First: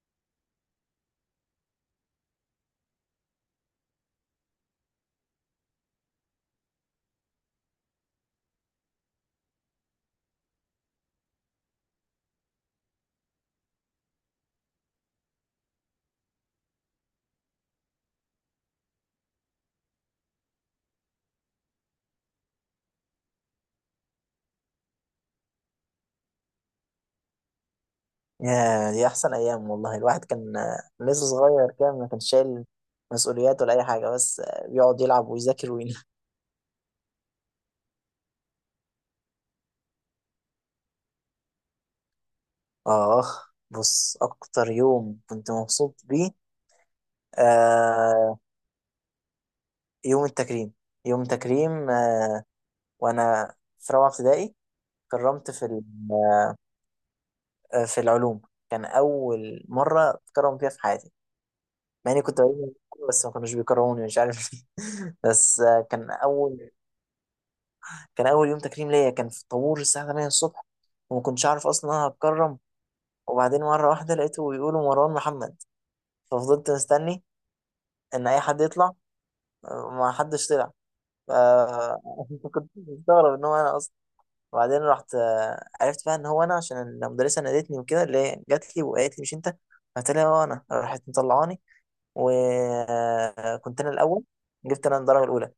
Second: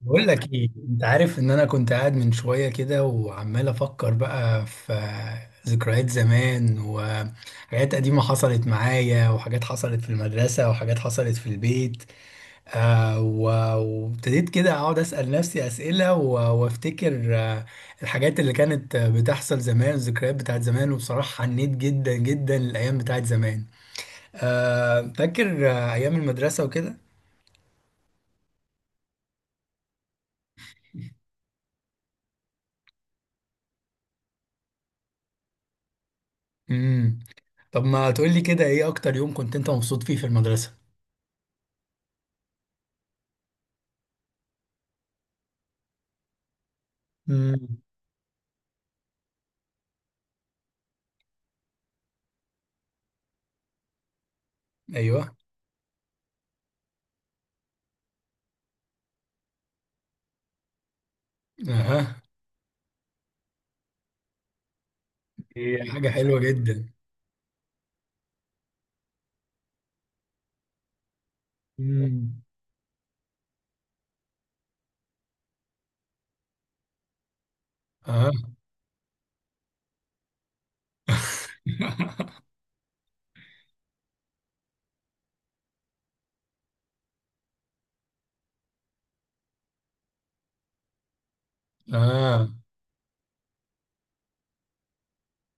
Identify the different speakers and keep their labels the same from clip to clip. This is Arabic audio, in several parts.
Speaker 1: بقول لك ايه؟ انت عارف ان انا كنت قاعد من شويه كده وعمال افكر بقى في ذكريات زمان وحاجات قديمه حصلت معايا، وحاجات حصلت في المدرسه وحاجات حصلت في البيت. وابتديت كده اقعد اسال نفسي اسئله، وافتكر الحاجات اللي كانت بتحصل زمان، الذكريات بتاعت زمان. وبصراحه حنيت جدا جدا للايام بتاعت زمان. فاكر ايام المدرسه وكده.
Speaker 2: يا دي احسن ايام والله. الواحد كان لسه صغير، كان ما كانش شايل مسؤوليات ولا اي حاجه، بس بيقعد يلعب ويذاكر وين.
Speaker 1: امم طب ما تقول لي كده، ايه اكتر يوم كنت انت مبسوط فيه في المدرسة؟
Speaker 2: اه، بص اكتر يوم كنت مبسوط بيه
Speaker 1: مم.
Speaker 2: آه يوم التكريم. يوم التكريم، وانا في رابعه ابتدائي.
Speaker 1: ايوه.
Speaker 2: كرمت في في العلوم. كان اول مره اتكرم فيها في حياتي، مع
Speaker 1: اها.
Speaker 2: اني كنت بجيب مجموع، بس ما كانوش بيكرهوني مش عارف ليه. بس
Speaker 1: ايه، حاجة
Speaker 2: كان
Speaker 1: حلوة
Speaker 2: اول
Speaker 1: جدا.
Speaker 2: كان اول يوم تكريم ليا كان في الطابور الساعه 8 الصبح، وما كنتش اعرف اصلا إن انا
Speaker 1: مم.
Speaker 2: هتكرم. وبعدين مره واحده لقيته بيقولوا مروان محمد، ففضلت مستني ان
Speaker 1: اها.
Speaker 2: اي حد يطلع، ما حدش طلع. آه، كنت مستغرب ان هو انا اصلا. وبعدين رحت عرفت بقى ان هو انا، عشان المدرسه نادتني وكده، اللي هي جات لي وقالت لي مش انت؟ قلت لها هو انا راحت مطلعاني.
Speaker 1: اه.
Speaker 2: وكنت انا الاول، جبت انا الدرجه الاولى،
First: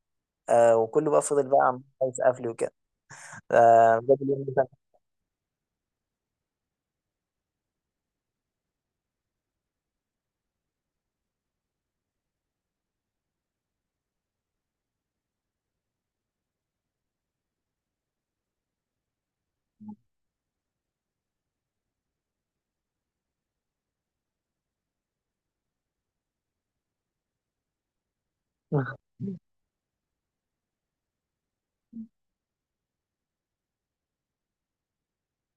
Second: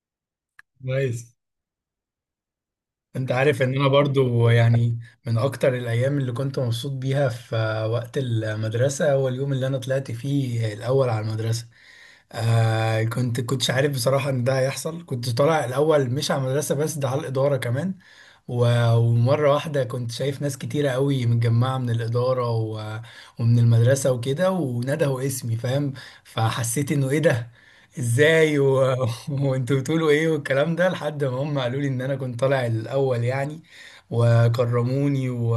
Speaker 2: وكله بقى
Speaker 1: كويس.
Speaker 2: فضل بقى عم يسقف لي وكده.
Speaker 1: انت عارف ان انا
Speaker 2: بجد اليوم
Speaker 1: برضو
Speaker 2: ده
Speaker 1: يعني من اكتر الايام اللي كنت مبسوط بيها في وقت المدرسة هو اليوم اللي انا طلعت فيه الاول على المدرسة. كنتش عارف بصراحة إن ده هيحصل. كنت طالع الأول مش على المدرسة بس، ده على الإدارة كمان. ومرة واحدة كنت شايف ناس كتيرة قوي متجمعة من الإدارة و... ومن المدرسة وكده، وندهوا اسمي فاهم. فحسيت إنه إيه ده؟ إزاي؟ وأنتوا بتقولوا إيه والكلام ده، لحد ما هم قالوا لي إن أنا كنت طالع الأول يعني وكرموني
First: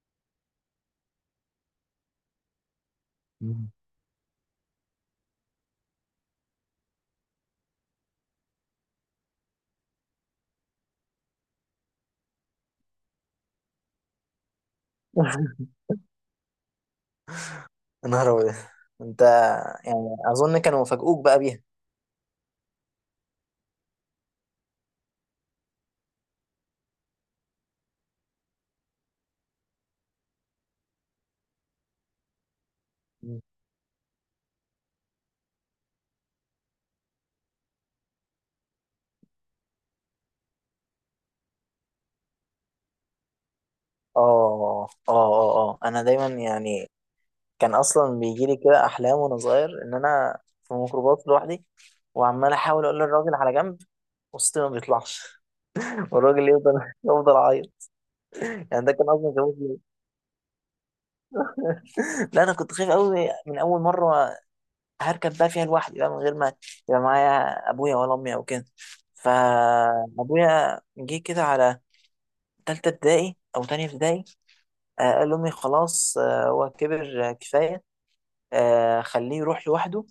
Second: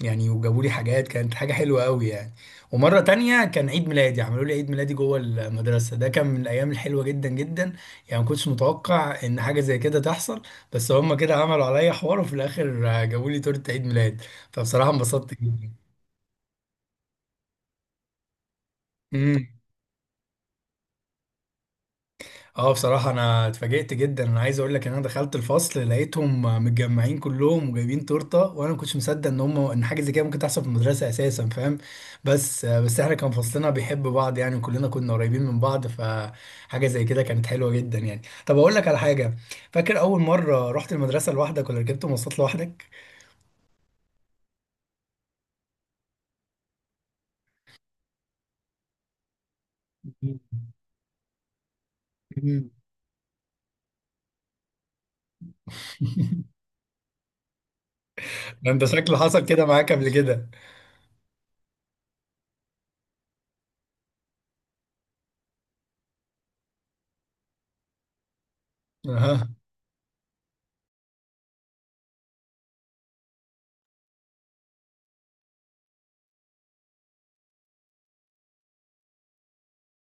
Speaker 1: يعني وجابوا لي حاجات. كانت حاجة حلوة قوي يعني. ومرة تانية كان
Speaker 2: كان-
Speaker 1: عيد ميلادي، عملوا لي عيد ميلادي جوه المدرسة. ده كان من الأيام الحلوة جدا جدا يعني. ما كنتش متوقع إن حاجة زي كده تحصل، بس هما كده عملوا عليا حوار، وفي الآخر جابوا لي تورتة عيد ميلاد. فبصراحة انبسطت جدا.
Speaker 2: يا نهار أبيض. أنت
Speaker 1: مم.
Speaker 2: يعني أظن كانوا مفاجئوك بقى بيها.
Speaker 1: اه، بصراحة أنا اتفاجئت جدا. أنا عايز أقول لك إن أنا دخلت الفصل لقيتهم متجمعين كلهم وجايبين تورتة، وأنا ما كنتش مصدق إن هم إن حاجة زي كده ممكن تحصل في المدرسة أساسا، فاهم؟ بس إحنا كان
Speaker 2: مم.
Speaker 1: فصلنا بيحب بعض يعني، وكلنا كنا قريبين من بعض، فحاجة زي كده كانت حلوة جدا يعني. طب أقول لك على حاجة، فاكر أول مرة رحت المدرسة لوحدك ولا ركبت مواصلات لوحدك؟
Speaker 2: أنا دايما يعني كان أصلا بيجيلي كده أحلام وأنا صغير إن أنا في ميكروباص لوحدي،
Speaker 1: مم.
Speaker 2: وعمال
Speaker 1: مم.
Speaker 2: أحاول أقول للراجل على جنب وسطي ما بيطلعش. والراجل يفضل، عايط.
Speaker 1: ده أنت
Speaker 2: يعني ده كان
Speaker 1: شكله
Speaker 2: اصلا
Speaker 1: حصل
Speaker 2: كابوس
Speaker 1: كده
Speaker 2: ليا.
Speaker 1: معاك قبل كده.
Speaker 2: لا انا كنت خايف قوي من اول مره هركب بقى فيها لوحدي، بقى من غير ما يبقى معايا ابويا ولا امي او كده.
Speaker 1: أها.
Speaker 2: فابويا جه كده على تالتة ابتدائي او تانية ابتدائي، قال لأمي خلاص، هو كبر، كفاية، خليه يروح لوحده.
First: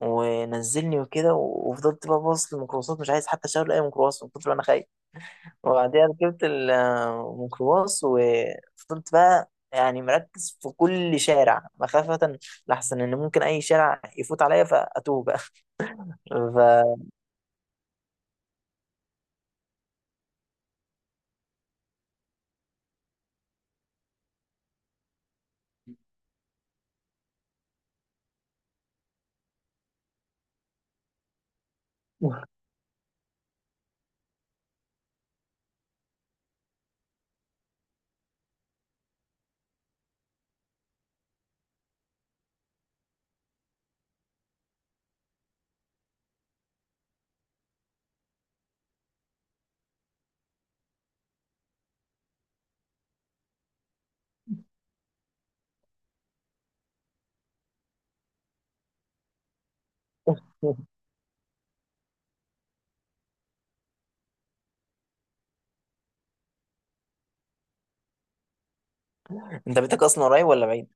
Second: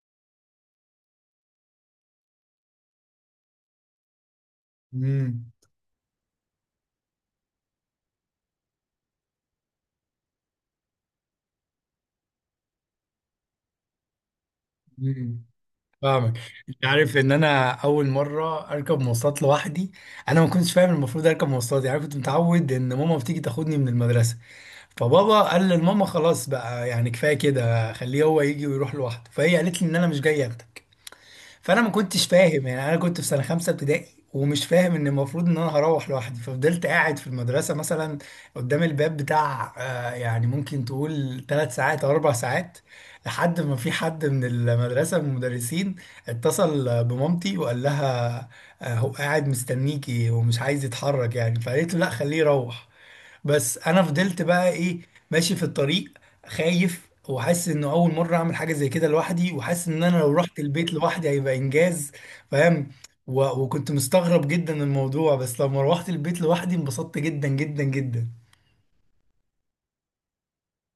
Speaker 2: ونزلني وكده، وفضلت بقى باصص للميكروباصات مش عايز حتى اشاور اي ميكروباص من كتر ما انا خايف.
Speaker 1: مم.
Speaker 2: وبعديها ركبت الميكروباص، وفضلت بقى يعني مركز في كل شارع، مخافة لحسن ان ممكن اي شارع يفوت عليا فاتوه بقى.
Speaker 1: مم. فاهمك.
Speaker 2: ف...
Speaker 1: انت عارف ان انا اول مره اركب مواصلات لوحدي، انا ما كنتش فاهم المفروض اركب مواصلات. يعني كنت متعود ان ماما بتيجي تاخدني من المدرسه، فبابا قال للماما خلاص بقى، يعني كفايه كده خليه هو يجي ويروح لوحده. فهي قالت لي ان انا مش جاي اخده، فانا ما كنتش فاهم. يعني انا كنت في سنه خمسه ابتدائي ومش فاهم ان المفروض ان انا هروح لوحدي، ففضلت قاعد في المدرسه مثلا قدام الباب بتاع يعني ممكن تقول 3 ساعات او 4 ساعات، لحد ما في حد من المدرسه، من المدرسين، اتصل بمامتي وقال لها هو قاعد مستنيكي ومش عايز يتحرك يعني. فقالت له لا، خليه يروح. بس انا فضلت بقى ايه، ماشي في الطريق خايف، وحاسس انه اول مره اعمل حاجه زي كده لوحدي، وحاسس ان انا لو رحت البيت لوحدي هيبقى انجاز فاهم. و... وكنت مستغرب جدا من الموضوع، بس لما روحت البيت لوحدي انبسطت جدا جدا جدا.
Speaker 2: انت بيتك اصلا قريب ولا بعيد؟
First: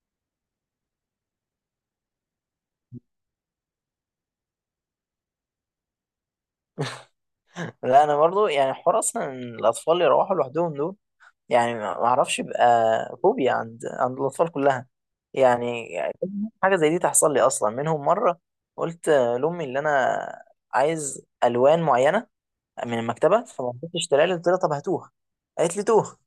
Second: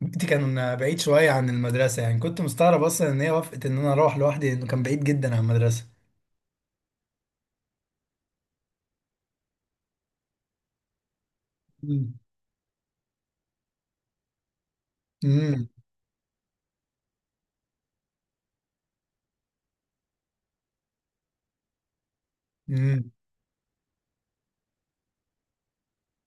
Speaker 1: بيتي كان بعيد شويه عن المدرسه، يعني كنت مستغرب اصلا ان هي وافقت ان انا اروح لوحدي، لانه كان بعيد جدا عن المدرسه.
Speaker 2: لا انا برضو، يعني حوار اصلا إن الاطفال يروحوا لوحدهم دول، يعني ما
Speaker 1: امم
Speaker 2: اعرفش، يبقى فوبيا عند الاطفال كلها.
Speaker 1: امم
Speaker 2: يعني حاجه زي دي تحصل لي اصلا منهم مره. قلت لامي اللي انا عايز الوان معينه من
Speaker 1: امم
Speaker 2: المكتبه، فما رضتش اشتريها لي. قلت لها طب هاتوها، قالت لي توه.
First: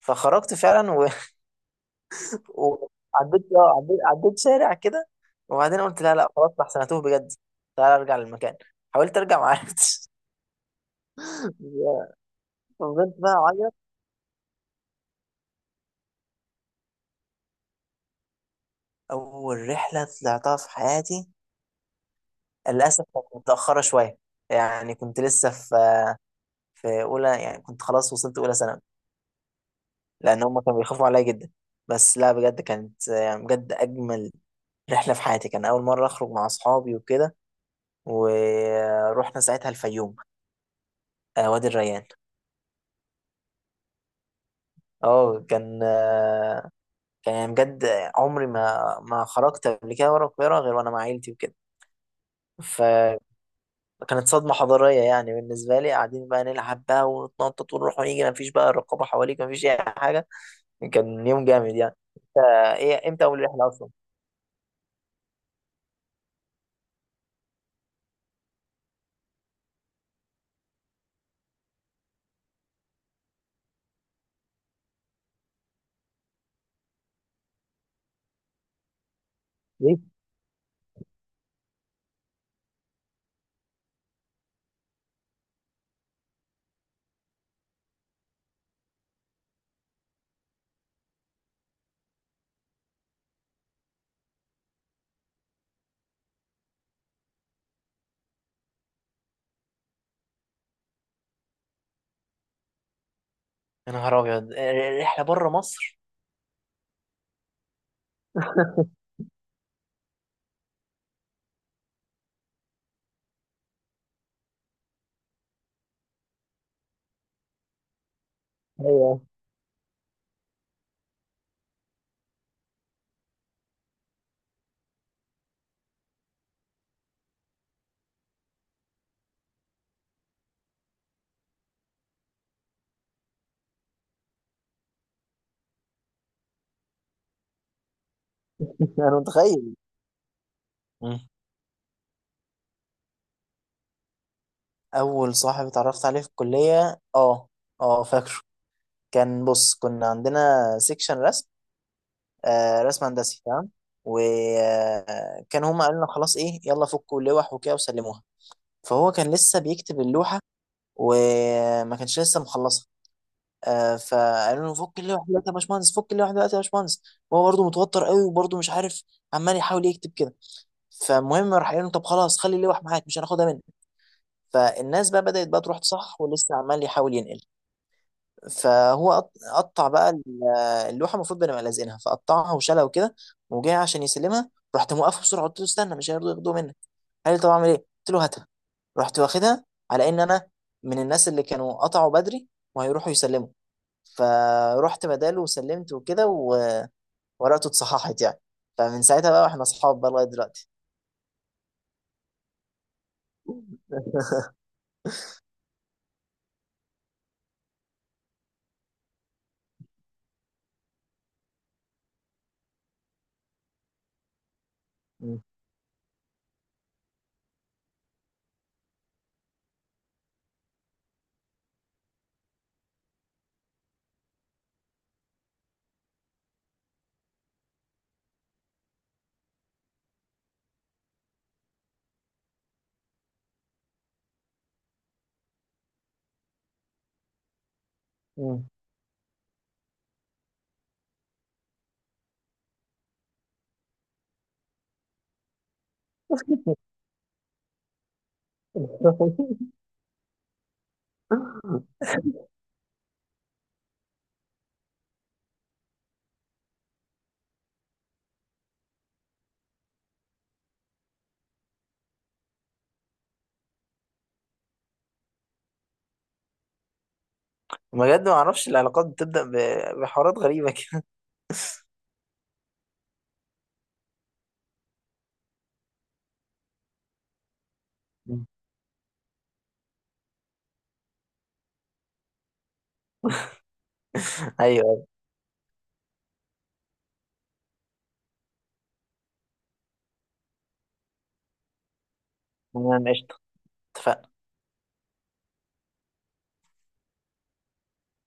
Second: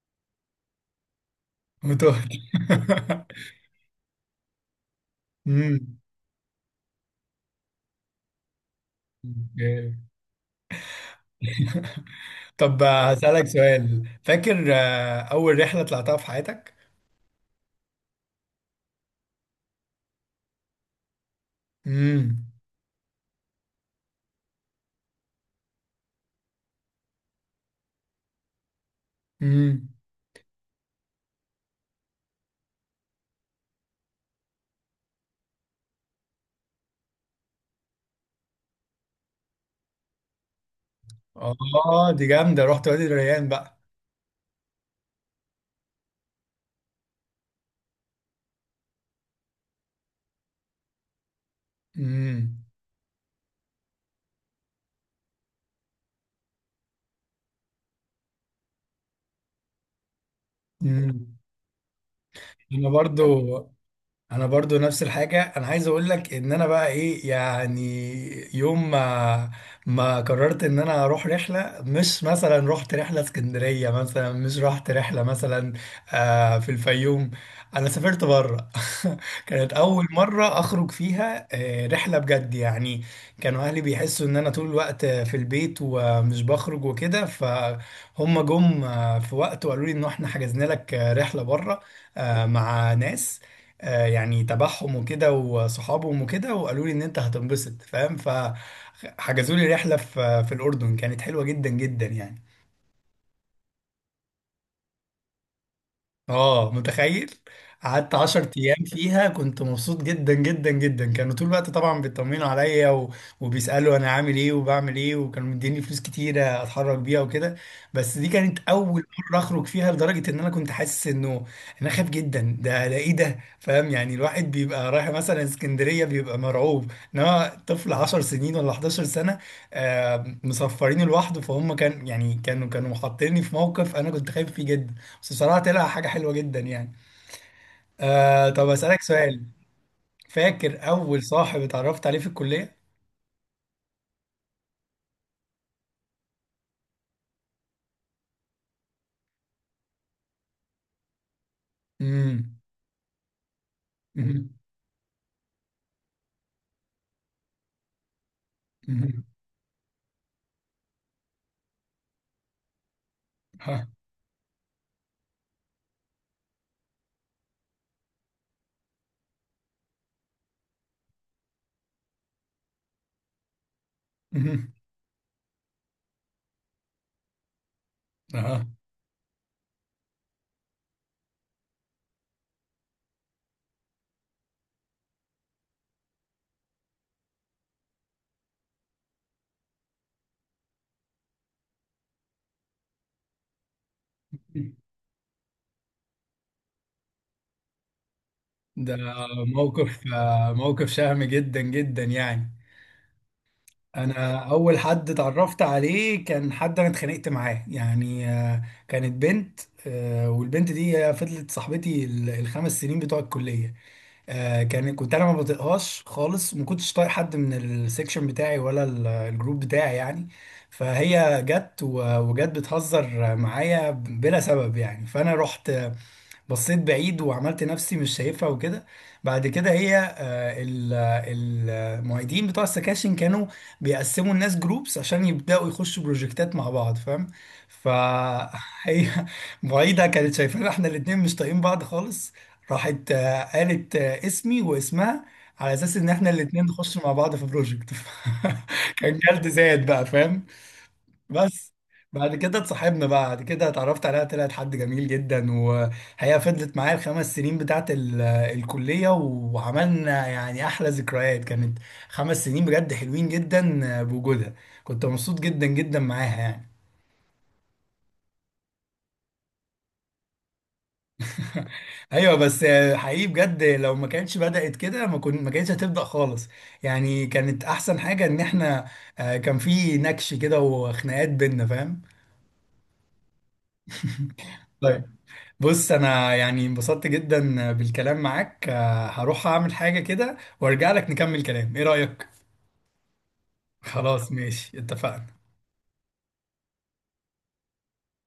Speaker 2: فخرجت فعلا
Speaker 1: وتهت.
Speaker 2: وعديت اه عديت عديت شارع كده.
Speaker 1: امم
Speaker 2: وبعدين قلت لا، لا، خلاص احسن هتوه بجد، تعالى ارجع للمكان. حاولت ارجع ما عرفتش.
Speaker 1: طب
Speaker 2: فضلت بقى
Speaker 1: هسألك
Speaker 2: اعيط.
Speaker 1: سؤال، فاكر أول رحلة طلعتها في حياتك؟
Speaker 2: اول رحله طلعتها في حياتي
Speaker 1: امم
Speaker 2: للأسف كانت متأخرة شوية، يعني كنت لسه في أولى، يعني كنت خلاص وصلت أولى ثانوي،
Speaker 1: امم
Speaker 2: لأن هم كانوا بيخافوا عليا جدا. بس لا بجد كانت يعني بجد أجمل رحلة في حياتي. كان أول مرة أخرج مع أصحابي وكده، ورحنا ساعتها الفيوم، وادي الريان.
Speaker 1: اه دي جامدة، رحت وادي الريان بقى.
Speaker 2: اه كان آه، كان يعني بجد عمري ما خرجت قبل كده ورا القاهرة غير وأنا مع عيلتي وكده.
Speaker 1: امم
Speaker 2: فكانت صدمة حضارية يعني بالنسبة لي، قاعدين بقى نلعب بقى ونتنطط ونروح ونيجي، مفيش بقى رقابة حواليك، مفيش أي حاجة. كان
Speaker 1: امم
Speaker 2: يوم جامد يعني. انت
Speaker 1: انا
Speaker 2: ايه امتى اول
Speaker 1: برضو
Speaker 2: رحله اصلا؟
Speaker 1: انا برضو نفس الحاجه. انا عايز اقول لك ان انا بقى ايه يعني، يوم ما قررت ان انا اروح رحله، مش مثلا رحت رحله اسكندريه مثلا، مش رحت رحله مثلا في الفيوم، انا سافرت بره. كانت
Speaker 2: ليه؟
Speaker 1: اول مره اخرج فيها رحله بجد يعني. كانوا اهلي بيحسوا ان انا طول الوقت في البيت ومش بخرج وكده، فهم جم في وقت وقالوا لي ان احنا حجزنا لك رحله بره، مع ناس يعني تبعهم وكده وصحابهم وكده. وقالوا لي ان انت هتنبسط فاهم، فحجزوا لي رحله في الاردن، كانت حلوه جدا جدا يعني.
Speaker 2: يا نهار ابيض، رحله بره مصر.
Speaker 1: اه، متخيل. قعدت 10 ايام فيها، كنت مبسوط جدا جدا جدا. كانوا طول الوقت طبعا بيطمنوا عليا، و... وبيسالوا انا عامل ايه وبعمل ايه، وكانوا مديني فلوس كتيره اتحرك بيها وكده. بس دي كانت اول
Speaker 2: ايوه.
Speaker 1: مره اخرج فيها، لدرجه ان انا كنت حاسس انه انا خايف جدا. ده ايه ده؟ فاهم يعني، الواحد بيبقى رايح مثلا اسكندريه بيبقى مرعوب، انما طفل 10 سنين ولا 11 سنه مسفرين لوحده. فهم كان يعني، كانوا حاطيني في موقف انا كنت خايف فيه جدا. بس بصراحة طلع حاجة حلوة جدا يعني. طب أسألك
Speaker 2: انا
Speaker 1: سؤال،
Speaker 2: متخيل.
Speaker 1: فاكر
Speaker 2: مم.
Speaker 1: أول صاحب اتعرفت عليه في الكلية؟
Speaker 2: اول صاحب اتعرفت عليه في الكليه، اه، اه، فاكره. كان بص كنا عندنا سيكشن رسم،
Speaker 1: امم
Speaker 2: رسم هندسي، تمام.
Speaker 1: امم
Speaker 2: وكان هم قالوا لنا خلاص ايه يلا فكوا اللوح وكده وسلموها. فهو
Speaker 1: امم
Speaker 2: كان لسه بيكتب اللوحه وما كانش لسه مخلصها.
Speaker 1: ها.
Speaker 2: فقالوا له فك اللوحه دلوقتي يا باشمهندس، فك اللوحه دلوقتي يا باشمهندس. هو برضه متوتر قوي وبرضه مش عارف، عمال يحاول يكتب كده. فالمهم راح قال له طب خلاص خلي اللوح معاك مش هناخدها منك.
Speaker 1: امم
Speaker 2: فالناس بقى بدأت بقى تروح تصحح، ولسه عمال يحاول ينقل.
Speaker 1: ها.
Speaker 2: فهو قطع بقى اللوحه المفروض بنبقى لازقينها، فقطعها وشالها وكده وجاي عشان يسلمها. رحت موقفه بسرعه، قلت له استنى مش هيرضوا ياخدوها منك. قال لي طب اعمل ايه؟ قلت له هاتها. رحت واخدها على ان انا من الناس اللي كانوا قطعوا بدري وهيروحوا يسلموا. فرحت بداله وسلمت وكده، وورقته اتصححت يعني.
Speaker 1: ده
Speaker 2: فمن ساعتها بقى واحنا اصحاب
Speaker 1: موقف،
Speaker 2: بقى لغايه دلوقتي.
Speaker 1: شهم جدا جدا يعني. أنا أول حد اتعرفت عليه كان حد أنا اتخانقت معاه يعني. كانت بنت، والبنت دي فضلت صاحبتي ال- الخمس سنين بتوع الكلية. آه كان كنت انا ما
Speaker 2: مم.
Speaker 1: بطيقهاش خالص، وما كنتش طايق حد من السكشن بتاعي ولا ال- الجروب بتاعي يعني. فهي جت و- وجت بتهزر معايا بلا سبب يعني، فانا رحت بصيت بعيد وعملت نفسي مش شايفها وكده. بعد كده هي، المعيدين بتوع السكاشن كانوا بيقسموا الناس جروبس عشان يبدأوا يخشوا بروجكتات مع بعض فاهم.
Speaker 2: مم.
Speaker 1: فهي معيدة كانت شايفانا احنا الاتنين مش طايقين بعض خالص، راحت قالت اسمي واسمها على اساس ان احنا الاتنين نخش مع بعض في بروجكت. كان جلد زايد بقى فاهم. بس بعد كده اتصاحبنا بقى. بعد كده اتعرفت عليها طلعت حد جميل جدا، وهي فضلت معايا ال 5 سنين بتاعت ال- الكلية وعملنا يعني أحلى ذكريات. كانت 5 سنين بجد حلوين جدا بوجودها، كنت مبسوط جدا جدا معاها يعني.
Speaker 2: بجد ما اعرفش العلاقات بتبدأ بحوارات غريبة كده.
Speaker 1: ايوه بس حقيقي بجد، لو ما كانتش بدأت كده ما كانتش هتبدأ خالص يعني. كانت احسن حاجة ان
Speaker 2: مم.
Speaker 1: احنا كان في نكش كده وخناقات بينا فاهم.
Speaker 2: ايوه.
Speaker 1: بص انا يعني انبسطت جدا بالكلام معاك. هروح اعمل حاجة كده وارجع لك نكمل كلام، ايه رأيك؟
Speaker 2: تمام، قشطة. اتفقنا.
Speaker 1: خلاص ماشي، اتفقنا.